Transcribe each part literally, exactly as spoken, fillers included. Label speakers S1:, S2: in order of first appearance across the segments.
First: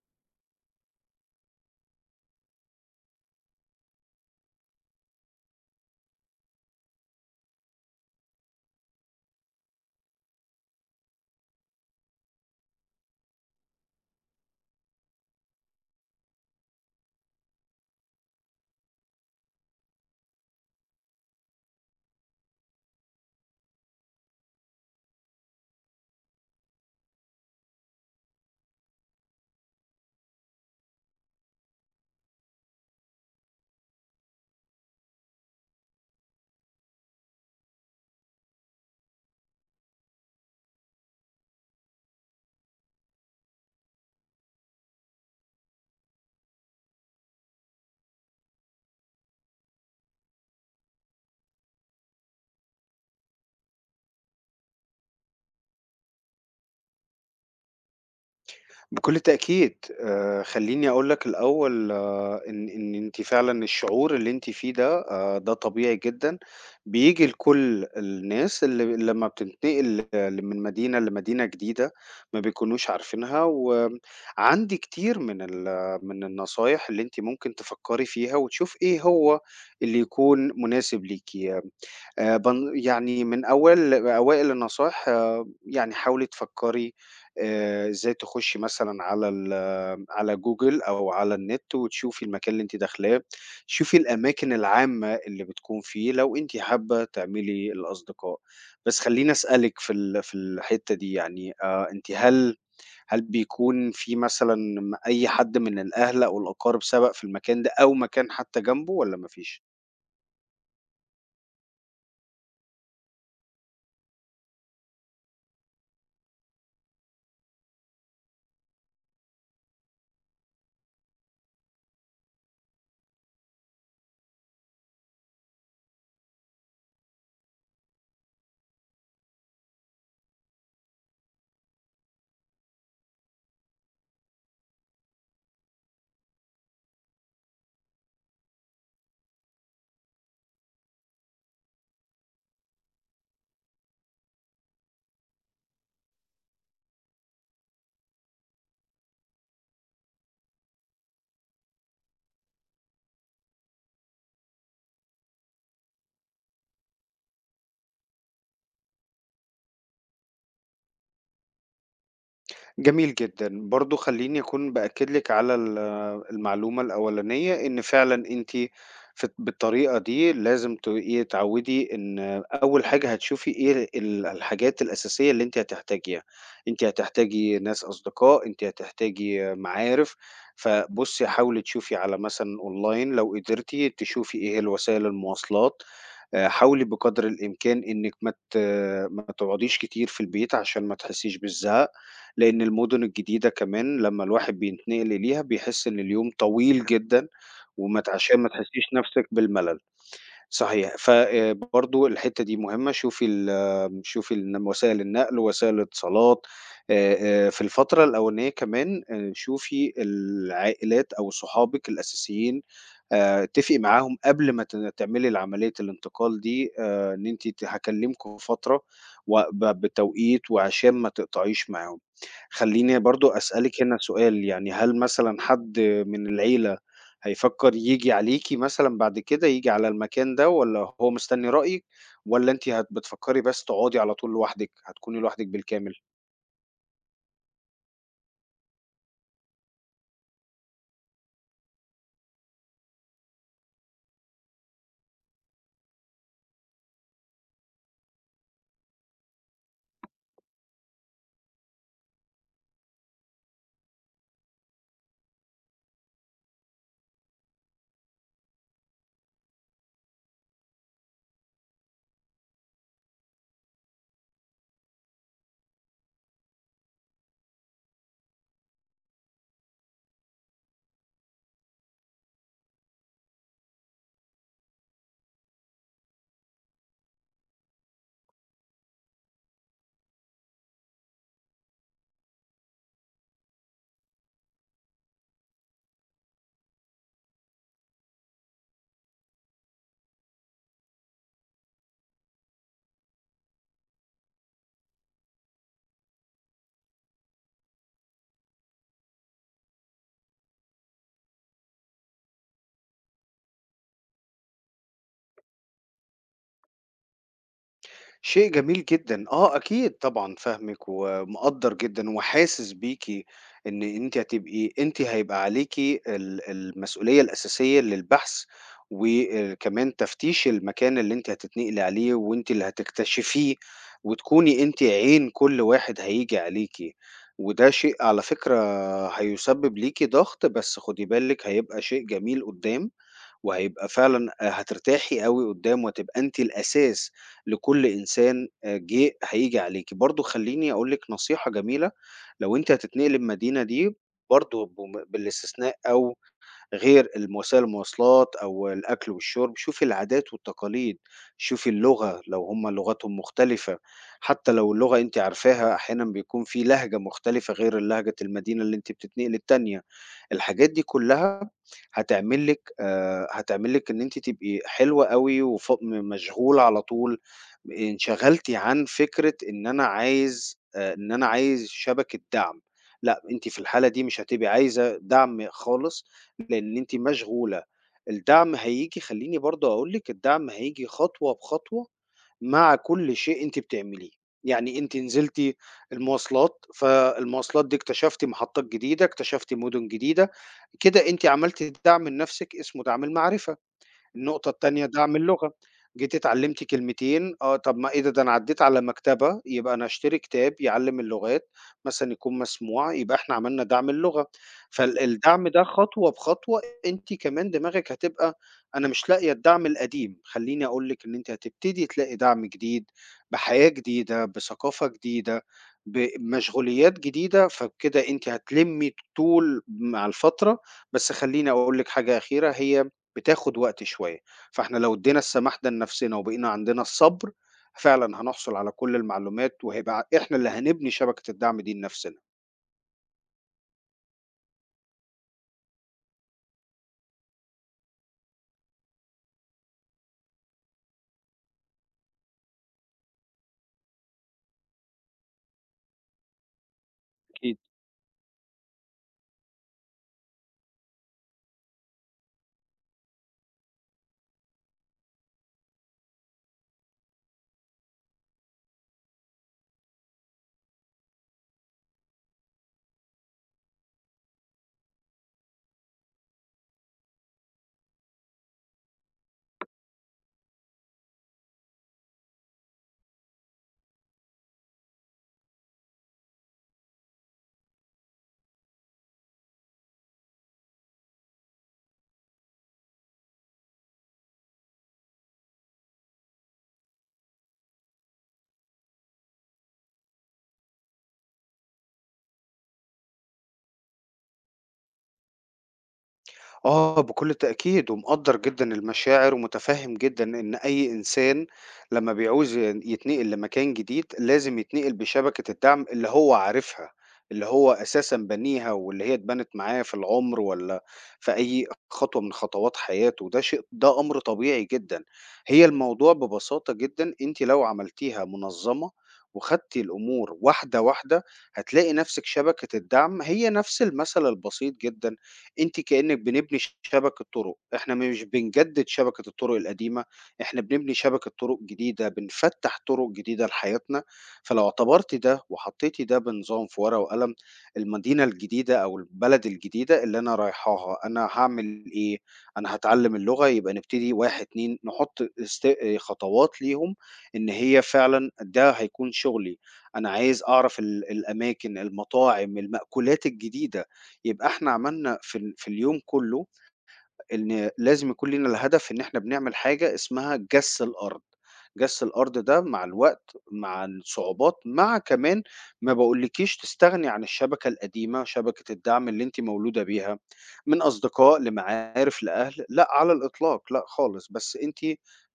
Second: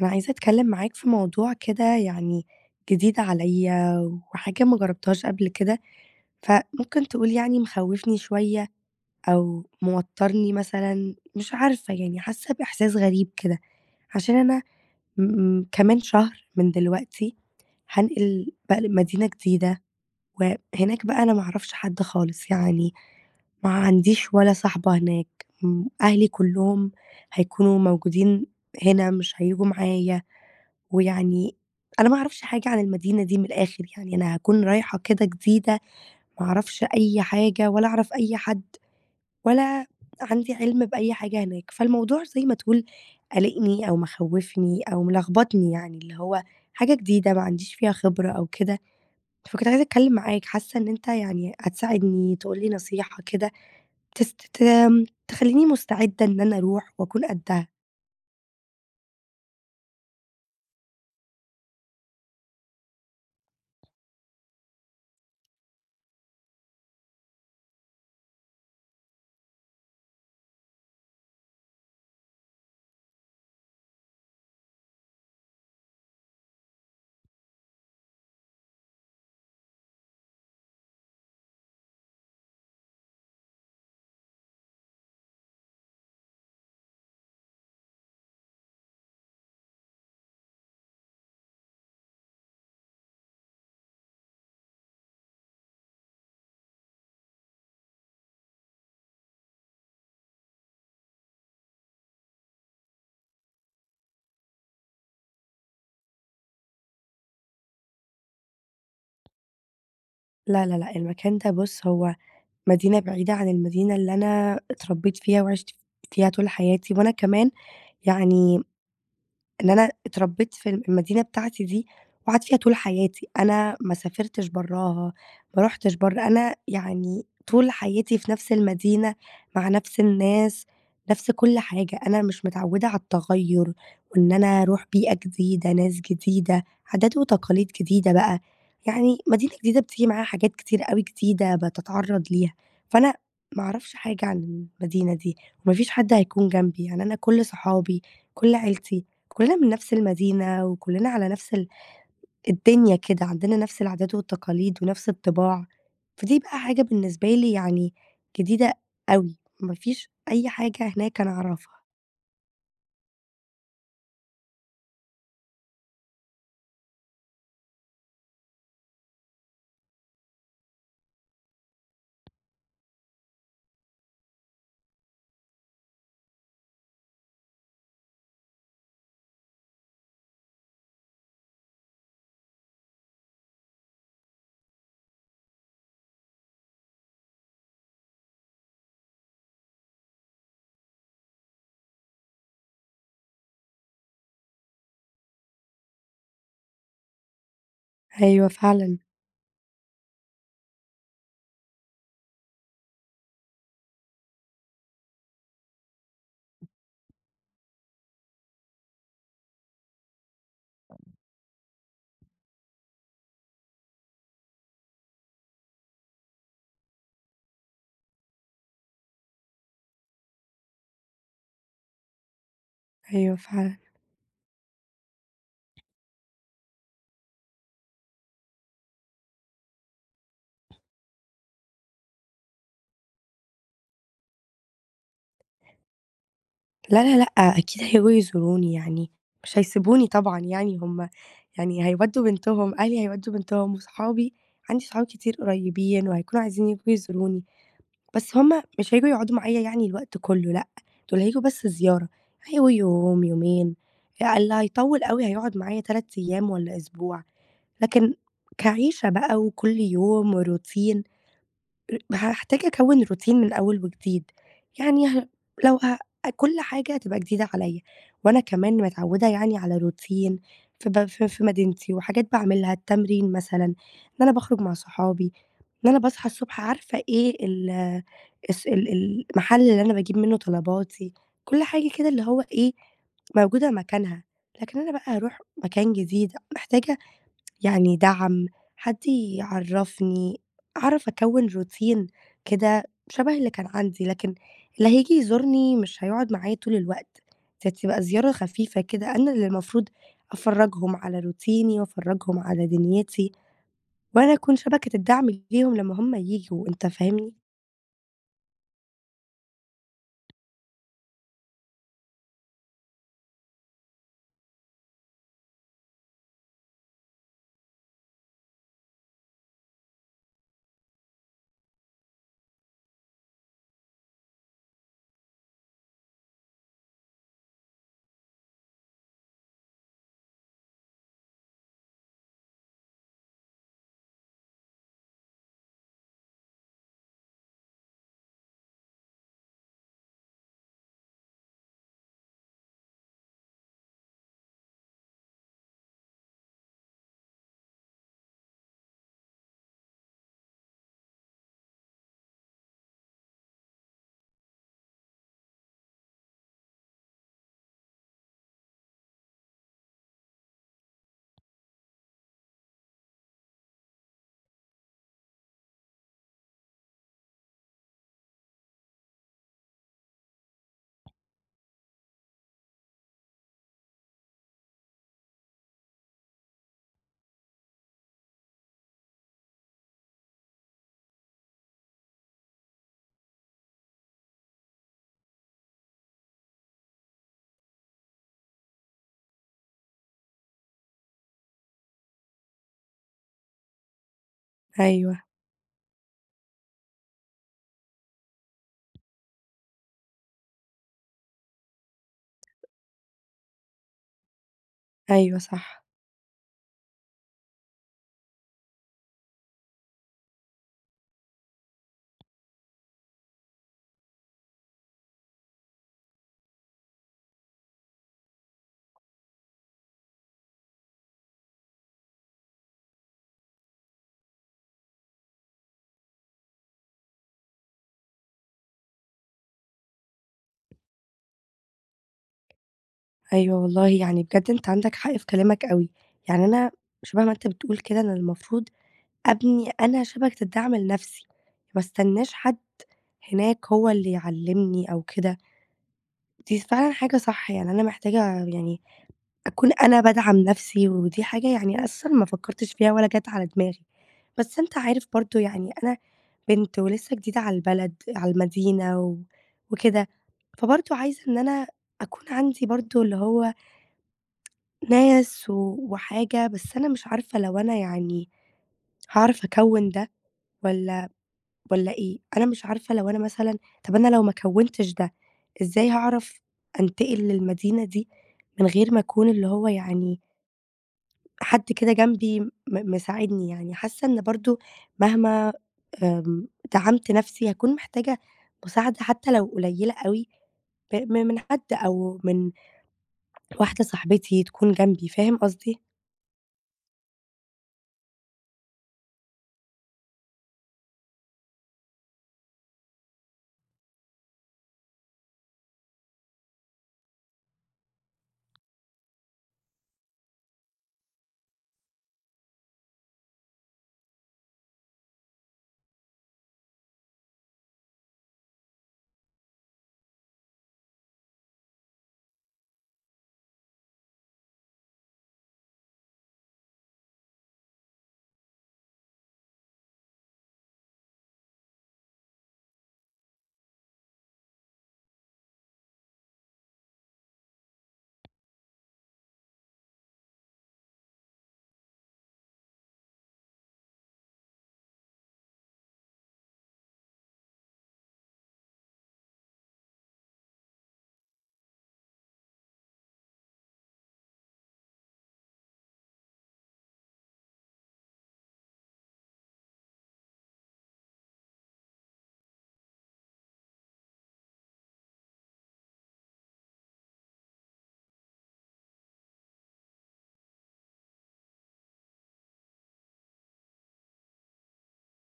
S1: أنا عايزة أتكلم معاك في موضوع كده يعني جديد عليّا وحاجة ما جربتهاش قبل كده، فممكن تقول يعني مخوّفني شوية أو موتّرني مثلًا، مش عارفة يعني حاسة بإحساس غريب كده، عشان أنا م م- كمان شهر من دلوقتي هانقل بقى لمدينة جديدة، وهناك بقى أنا ما أعرفش حد خالص، يعني ما عنديش ولا صاحبة هناك، م أهلي كلّهم هيكونوا موجودين هنا مش هييجوا معايا. ويعني أنا ما أعرفش حاجة عن المدينة دي من الآخر، يعني أنا هاكون رايحة كده جديدة، ما أعرفش أي حاجة ولا أعرف أي حد ولا عندي علم بأي حاجة هناك، فالموضوع زي ما تقول قالقني أو مخوّفني أو ملخبطني يعني، اللي هو حاجة جديدة ما عنديش فيها خبرة أو كده، فكنت عايزة أتكلم معاك، حاسة إن أنت يعني هتساعدني، تقول لي نصيحة كده تس ت تخلّيني مستعدة إن أنا أروح وأكون قدّها.
S2: بكل تأكيد، آآ خلّيني أقول لك الأول، آه، إن إن أنتِ فعلًا الشعور اللي أنتِ فيه ده آآ ده طبيعي جدًا. بييجي لكل الناس اللي لمّا بتنتقل ل من مدينة لمدينة جديدة ما بيكونوش عارفينها، وعندي كتير من ال من النصايح اللي أنتِ ممكن تفكّري فيها وتشوفي إيه هو اللي يكون مناسب ليكِ. آآ بن يعني من أول أوائل النصايح، آه، يعني حاولي تفكّري آآ إزاي تخُشّي مثلًا على ال على جوجل أو على النت وتشوفي المكان اللي أنتِ داخلاه، شوفي الأماكن العامة اللي بتكون فيه لو أنتِ حابّة تعملي الأصدقاء. بس خلّيني أسألِك في ال في الحتّة دي، يعني آآ أنتِ، هل هل بيكون في مثلًا م أي حد من الأهل أو الأقارب سَبَق في المكان ده أو مكان حتّى جنبه والّا ما فيش؟
S1: لا، لا، لأ، المكان ده بُص هو مدينة بعيدة عن المدينة اللي أنا اتربيت فيها وعِشت فيها طول حياتي، وأنا كمان يعني إن أنا اتربيت في المدينة بتاعتي دي وقعدت فيها طول حياتي، أنا ما سافرتش براها، ما رُحتش برّه، أنا يعني طول حياتي في نفس المدينة، مع نفس الناس، نفس كل حاجة، أنا مش متعودة على التغيُّر وإن أنا أروح بيئة جديدة، ناس جديدة، عادات وتقاليد جديدة بقى، يعني مدينة جديدة بتيجي معاها حاجات كتير أوي جديدة بتتعرّض ليها، فأنا ما أعرفش حاجة عن المدينة دي وما فيش حد هيكون جنبي، يعني أنا كل صحابي، كل عيلتي كلنا من نفس المدينة وكلنا على نفس ال الدنيا كده، عندنا نفس العادات والتقاليد ونفس الطباع، فدي بقى حاجة بالنسبة لي يعني جديدة أوي، ما فيش أي حاجة هناك أنا أعرفها.
S2: جميل جدًا. برضه خلّيني أكون بأكد لِك على ال المعلومة الأولانية، إن فعلًا أنتِ فت بالطريقة دي لازم ت إيه، تعوّدي إن أول حاجة هتشوفي إيه ال الحاجات الأساسية اللي أنتِ هتحتاجيها. أنتِ هتحتاجي ناس أصدقاء، أنتِ هتحتاجي معارف، فبُصّي حاولي تشوفي على مثلًا أونلاين لو قدرتِ، تشوفي إيه هي الوسائل المواصلات. آآ حاولي بقدر الإمكان إنِّك ما ت ما تقعديش كتير في البيت عشان ما تحسّيش بالزهق، لإن المُدن الجديدة كمان لمّا الواحد بينتقل ليها بيحس إن اليوم طويل جدًا، وما ت عشان ما
S1: أيوه
S2: تحسّيش
S1: فعلًا.
S2: نَفْسِك بالملل. صحيح. ف آآ برضه الحتّة دي مهمة، شوفي ال شوفي الن وسائل النقل، وسائل الاتصالات. آآ آآ في الفترة الأولانية كمان، آآ شوفي العائلات أو صحابِك الأساسيين، آآ اتّفقي معاهم قبل ما ت تعملي العملية الانتقال دي، آآ إن أنتِ ت هاكلمكم فترة، وب بتوقيت، وعشان ما تقطعيش معاهم. خلّيني برضه
S1: أيوه فعلًا.
S2: أسألِك هنا سؤال، يعني هل مثلًا حد من العيلة هيفكّر ييجي عليكِ مثلًا بعد كده، ييجي على المكان ده، والّا هو مستني رأيِك، والّا أنتِ هت بتفكّري بس تقعدي على طول لوحدِك، هتكوني لوحدِك بالكامل؟
S1: لا، لا، لأ، أكيد هييجوا يزوروني يعني، مش هيسيبوني طبعًا يعني هم يعني هيودّوا بنتهم، أهلي هيودّوا بنتهم وصحابي عندي صحاب كتير قريبين وهيكونوا عايزين ييجوا يزوروني. بس هم مش هييجوا يقعدوا معايا يعني الوقت كلّه لأ، دول هييجوا بس زيارة، هييجوا يوم، يومين، اللي هيطوّل أوي هيقعد معايا ثلاثة أيام والّا أسبوع، لكن كعيشة بقى وكل يوم وroutine ر هاحتاج أكوّن روتين من أول وجديد، يعني ه لو ه كل حاجة هتبقى جديدة عليَّ، وأنا كمان متعوّدة يعني على روتين في ب في في مدينتي وحاجات باعملها، التمرين مثلًا، إن أنا باخرج مع صحابي، إن أنا باصحى الصبح عارفة إيه ال الس ال المحل اللي أنا باجيب منه طلباتي، كل حاجة كده اللي هو إيه موجودة مكانها، لكن أنا بقى هاروح مكان جديد محتاجة يعني دعم، حد يعرّفني، أعرف أكوّن روتين كده شبه اللي كان عندي، لكن اللي هييجي يزورني مش هيقعد معايا طول الوقت، دي هتبقى زيارة خفيفة كده، أنا اللي المفروض أفرّجهم على روتيني وأفرّجهم على دنيتي، وأنا أكون شبكة الدعم ليهم لمّا هم ييجوا، أنت فاهمني؟
S2: شيء جميل جدًا. آه، أكيد طبعًا فاهمِك ومقدّر جدًا وحاسس بيكِ إن أنتِ هتبقي أنتِ هيبقى عليكِ ال المسؤولية الأساسية للبحث، وكمان تفتيش المكان اللي أنتِ هتتنقلي عليه، وأنتِ اللي هتكتشفيه، وتكوني أنتِ عين كل واحد هييجي عليكِ. وده شيء على فكرة هيسبب ليكِ ضغط، بس خدي بالِك هيبقى شيء جميل قدّام، وهيبقى فعلًا آآ هترتاحي أوي قدّامه، هتبقى أنتِ الأساس لكل إنسان آآ جه هييجي عليكِ. برضه خلّيني أقول لِك نصيحة جميلة، لو أنتِ هتتنقلي المدينة دي، برضه بم بالاستثناء أو غير الم وسائل المواصلات أو الأكل والشرب، شوفي العادات والتقاليد، شوفي اللغة لو هم لغتهم مختلفة، حتى لو اللغة أنتِ عارفاها أحيانًا بيكون في لهجة مختلفة غير لهجة المدينة اللي أنتِ بتتنقلي التانية. الحاجات دي كلها هتعمل لِك آآ هتعمل لِك إن أنتِ تبقي حلوة أوي، وف م مشغولة على طول، انشغلتِ عن فكرة إن أنا عايز آآ إن أنا عايز شبكة دعم، لأ أنتِ في الحالة دي مش هتبقي عايزة دعم خالص، لإن أنتِ مشغولة. الدعم هييجي، خلّيني برضه أقول لِك، الدعم هييجي خطوة بخطوة مع كل شيء أنتِ بتعمليه، يعني أنتِ نزلتِ المواصلات، فالمواصلات دي اكتشفتِ محطات جديدة، اكتشفتِ مدن جديدة، كده أنتِ عملتِ دعم لنفسِك اسمه دعم المعرفة. النقطة التانية دعم
S1: أيوه.
S2: اللغة، جيتِ اتعلمتِ كلمتين، آه، طب ما إيه ده، ده أنا عدّيت على مكتبة، يبقى أنا هاشتري كتاب يعلّم اللغات، مثلًا يكون مسموع، يبقى إحنا عملنا دعم اللغة. فال
S1: أيوه
S2: الدعم ده
S1: صح.
S2: خطوة بخطوة، أنتِ كمان دماغِك هتبقى أنا مش لاقية الدعم القديم، خلّيني أقول لِك إن أنتِ هتبتدي تلاقي دعم جديد، بحياة جديدة، بثقافة جديدة، بمشغوليات جديدة، فبكده أنتِ هتلمّي طول مع الفترة. بس خلّيني أقول لِك حاجة أخيرة، هي بتاخد وقت شوية، فإحنا لو ادّينا السماح ده لنفسنا وبقينا عندنا الصبر، فعلًا هنحصل على كل المعلومات، وهيبقى ع إحنا اللي هنبني شبكة الدعم دي لنفسنا.
S1: أيوه والله يعني بجد أنت عندك حق في كلامك أوي، يعني أنا شبه ما أنت بتقول كده أنا المفروض أبني أنا شبكة الدعم لنفسي، ما استناش حد هناك هو اللي يعلّمني أو كده، دي فعلًا حاجة صح،
S2: أكيد.
S1: يعني أنا محتاجة يعني أكون أنا بادعم نفسي، ودي حاجة يعني أساسًا ما فكّرتش فيها ولا جات على دماغي، بس أنت عارف برضه يعني أنا بنت ولسه جديدة على البلد، على المدينة و وكده، فبرضه عايزة إن أنا أكون عندي برضه اللي هو ناس و وحاجة، بس أنا مش عارفة لو أنا يعني هاعرف أكوّن ده والّا والّا إيه؟ أنا مش عارفة لو أنا مثلًا طَب أنا لو ما كوّنتش ده، إزاي هاعرف أنتقل للمدينة دي من غير ما أكون اللي هو يعني حد كده جنبي م مساعدني يعني؟ حاسة إن برضه مهما آمم، دعمت نَفْسي هاكون محتاجة مساعدة حتى لو قليلة أوي ب م من حد أو من واحدة صاحبتي تكون جنبي، فاهم قصدي؟
S2: آه، بكل تأكيد، ومقدّر جدًا المشاعر، ومتفهّم جدًا إن أي إنسان لمّا بيعوز ين يتنقل لمكان جديد، لازم يتنقل بشبكة الدعم اللي هو عارفها، اللي هو أساسًا بانيها، واللي هي اتبنت معاه في العُمر والّا في أي خطوة من خطوات حياته، وده شيء ده أمر طبيعي جدًا. هي الموضوع ببساطة جدًا أنتِ لو عملتيها منظّمة وخدتِ الأمور واحدة، واحدة، هتلاقي نَفْسِك شبكة الدعم هي نَفْس المثل البسيط جدًا. أنتِ كإنِّك بنبني ش شبكة طُرُق، إحنا مش بنجدد شبكة الطُرُق القديمة، إحنا بنبني شبكة طُرُق جديدة، بنفتّح طُرُق جديدة لحياتنا. فلو اعتبرتِ ده وحطيتِ ده بنظام في ورقة وقلم، المدينة الجديدة أو البلد الجديدة اللي أنا رايحاها، أنا هاعمل إيه؟ أنا هاتعلّم اللغة يبقى نبتدي واحد، اتنين نحُط است خطوات ليهم إن هي فعلًا ده هيكون شُغلي، أنا عايز أعرف ال الأماكن، المطاعم، المأكولات الجديدة. يبقى إحنا عملنا في ال في اليوم كُلّه إن لازم يكون لينا الهدف إن إحنا بنعمل حاجة اسمها جَسّ الأرض، جَسّ الأرض ده مع الوقت، مع الصعوبات، مع كمان، ما باقولكيش تستغني عن الشبكة القديمة، شبكة الدعم اللي أنتِ مولودة بيها، من أصدقاء لمعارف لأهل، لأ على الإطلاق، لأ خالص، بس أنتِ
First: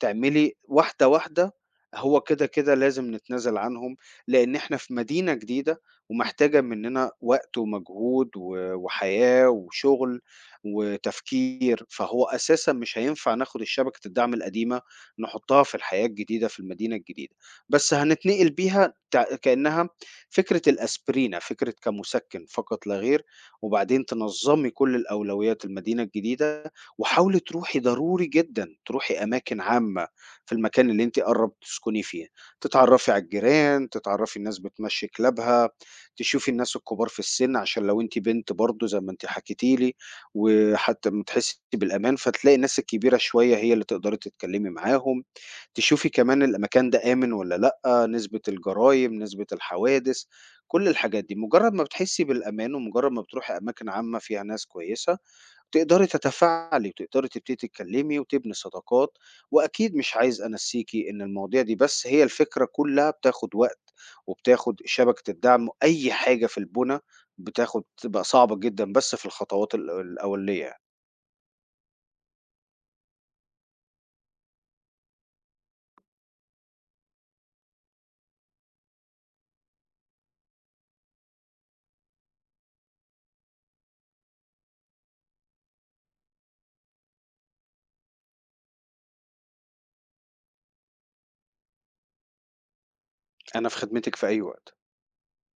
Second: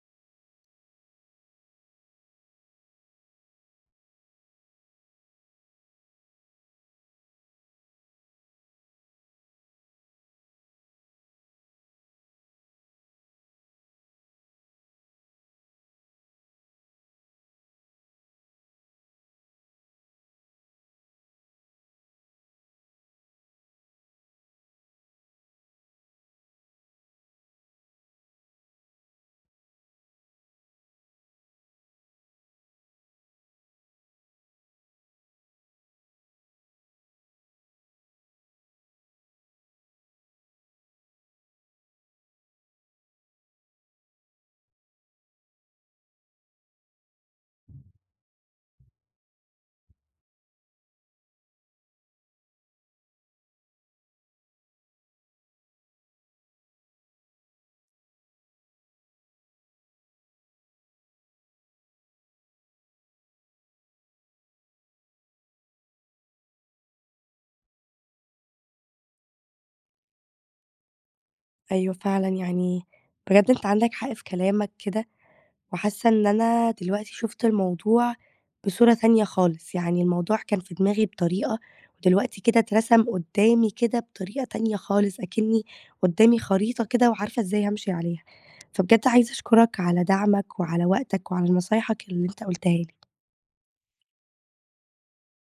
S2: تعملي واحدة، واحدة، هو كده، كده لازم نتنازل عنهم، لإن إحنا في مدينة جديدة ومحتاجة مننا وقت ومجهود و وحياة وشغل، وتفكير. فهو أساسًا مش هينفع ناخد الشبكة الدعم القديمة نحطها في الحياة الجديدة في المدينة الجديدة، بس هنتنقل بيها تع كأنها فكرة الأسبرينا، فكرة كمسكن فقط لا غير، وبعدين تنظمي كل الأولويات المدينة الجديدة، وحاولي تروحي، ضروري جدًا تروحي أماكن عامة في المكان اللي أنتِ قرّبتِ تسكني فيه، تتعرفي على الجيران، تتعرفي الناس بتمشي كلابها، تشوفي الناس الكبار في السن عشان لو أنتِ بنت برضه زي ما أنتِ حكيتِ لي. وحتى ما تحسّي بالأمان، فتلاقي الناس الكبيرة شوية هي اللي تقدري تتكلّمي معاهم، تشوفي كمان المكان ده آمن والّا لأ، نسبة الجرايم، نسبة الحوادث، كل الحاجات دي. مجرّد ما بتحسّي بالأمان ومجرّد ما بتروحي أماكن عامة فيها ناس كويسة، تقدري تتفاعلي وتقدري تبتدي تتكلمي وتبني صداقات، واكيد مش عايز انسيكي ان المواضيع دي، بس هي الفكره كلها بتاخد وقت، وبتاخد شبكه الدعم، اي حاجه في البنى بتاخد، بتبقى صعبه جدا بس في الخطوات ال- الاوليه يعني.
S1: أيوه فعلًا يعني بجد أنت عندك حق في كلامك كده وحاسة إن أنا دلوقتي شُفت الموضوع بصورة تانية خالص، يعني الموضوع كان في دماغي بطريقة ودلوقتي كده اترسم قدّامي كده بطريقة تانية خالص، أكنّي قدّامي خريطة كده وعارفة إزاي هامشي عليها. فبجد عايزة أشكرك على دعمك وعلى وقتك وعلى نصايحك اللي أنت قُلتها لي.
S2: انا في خدمتك في اي وقت.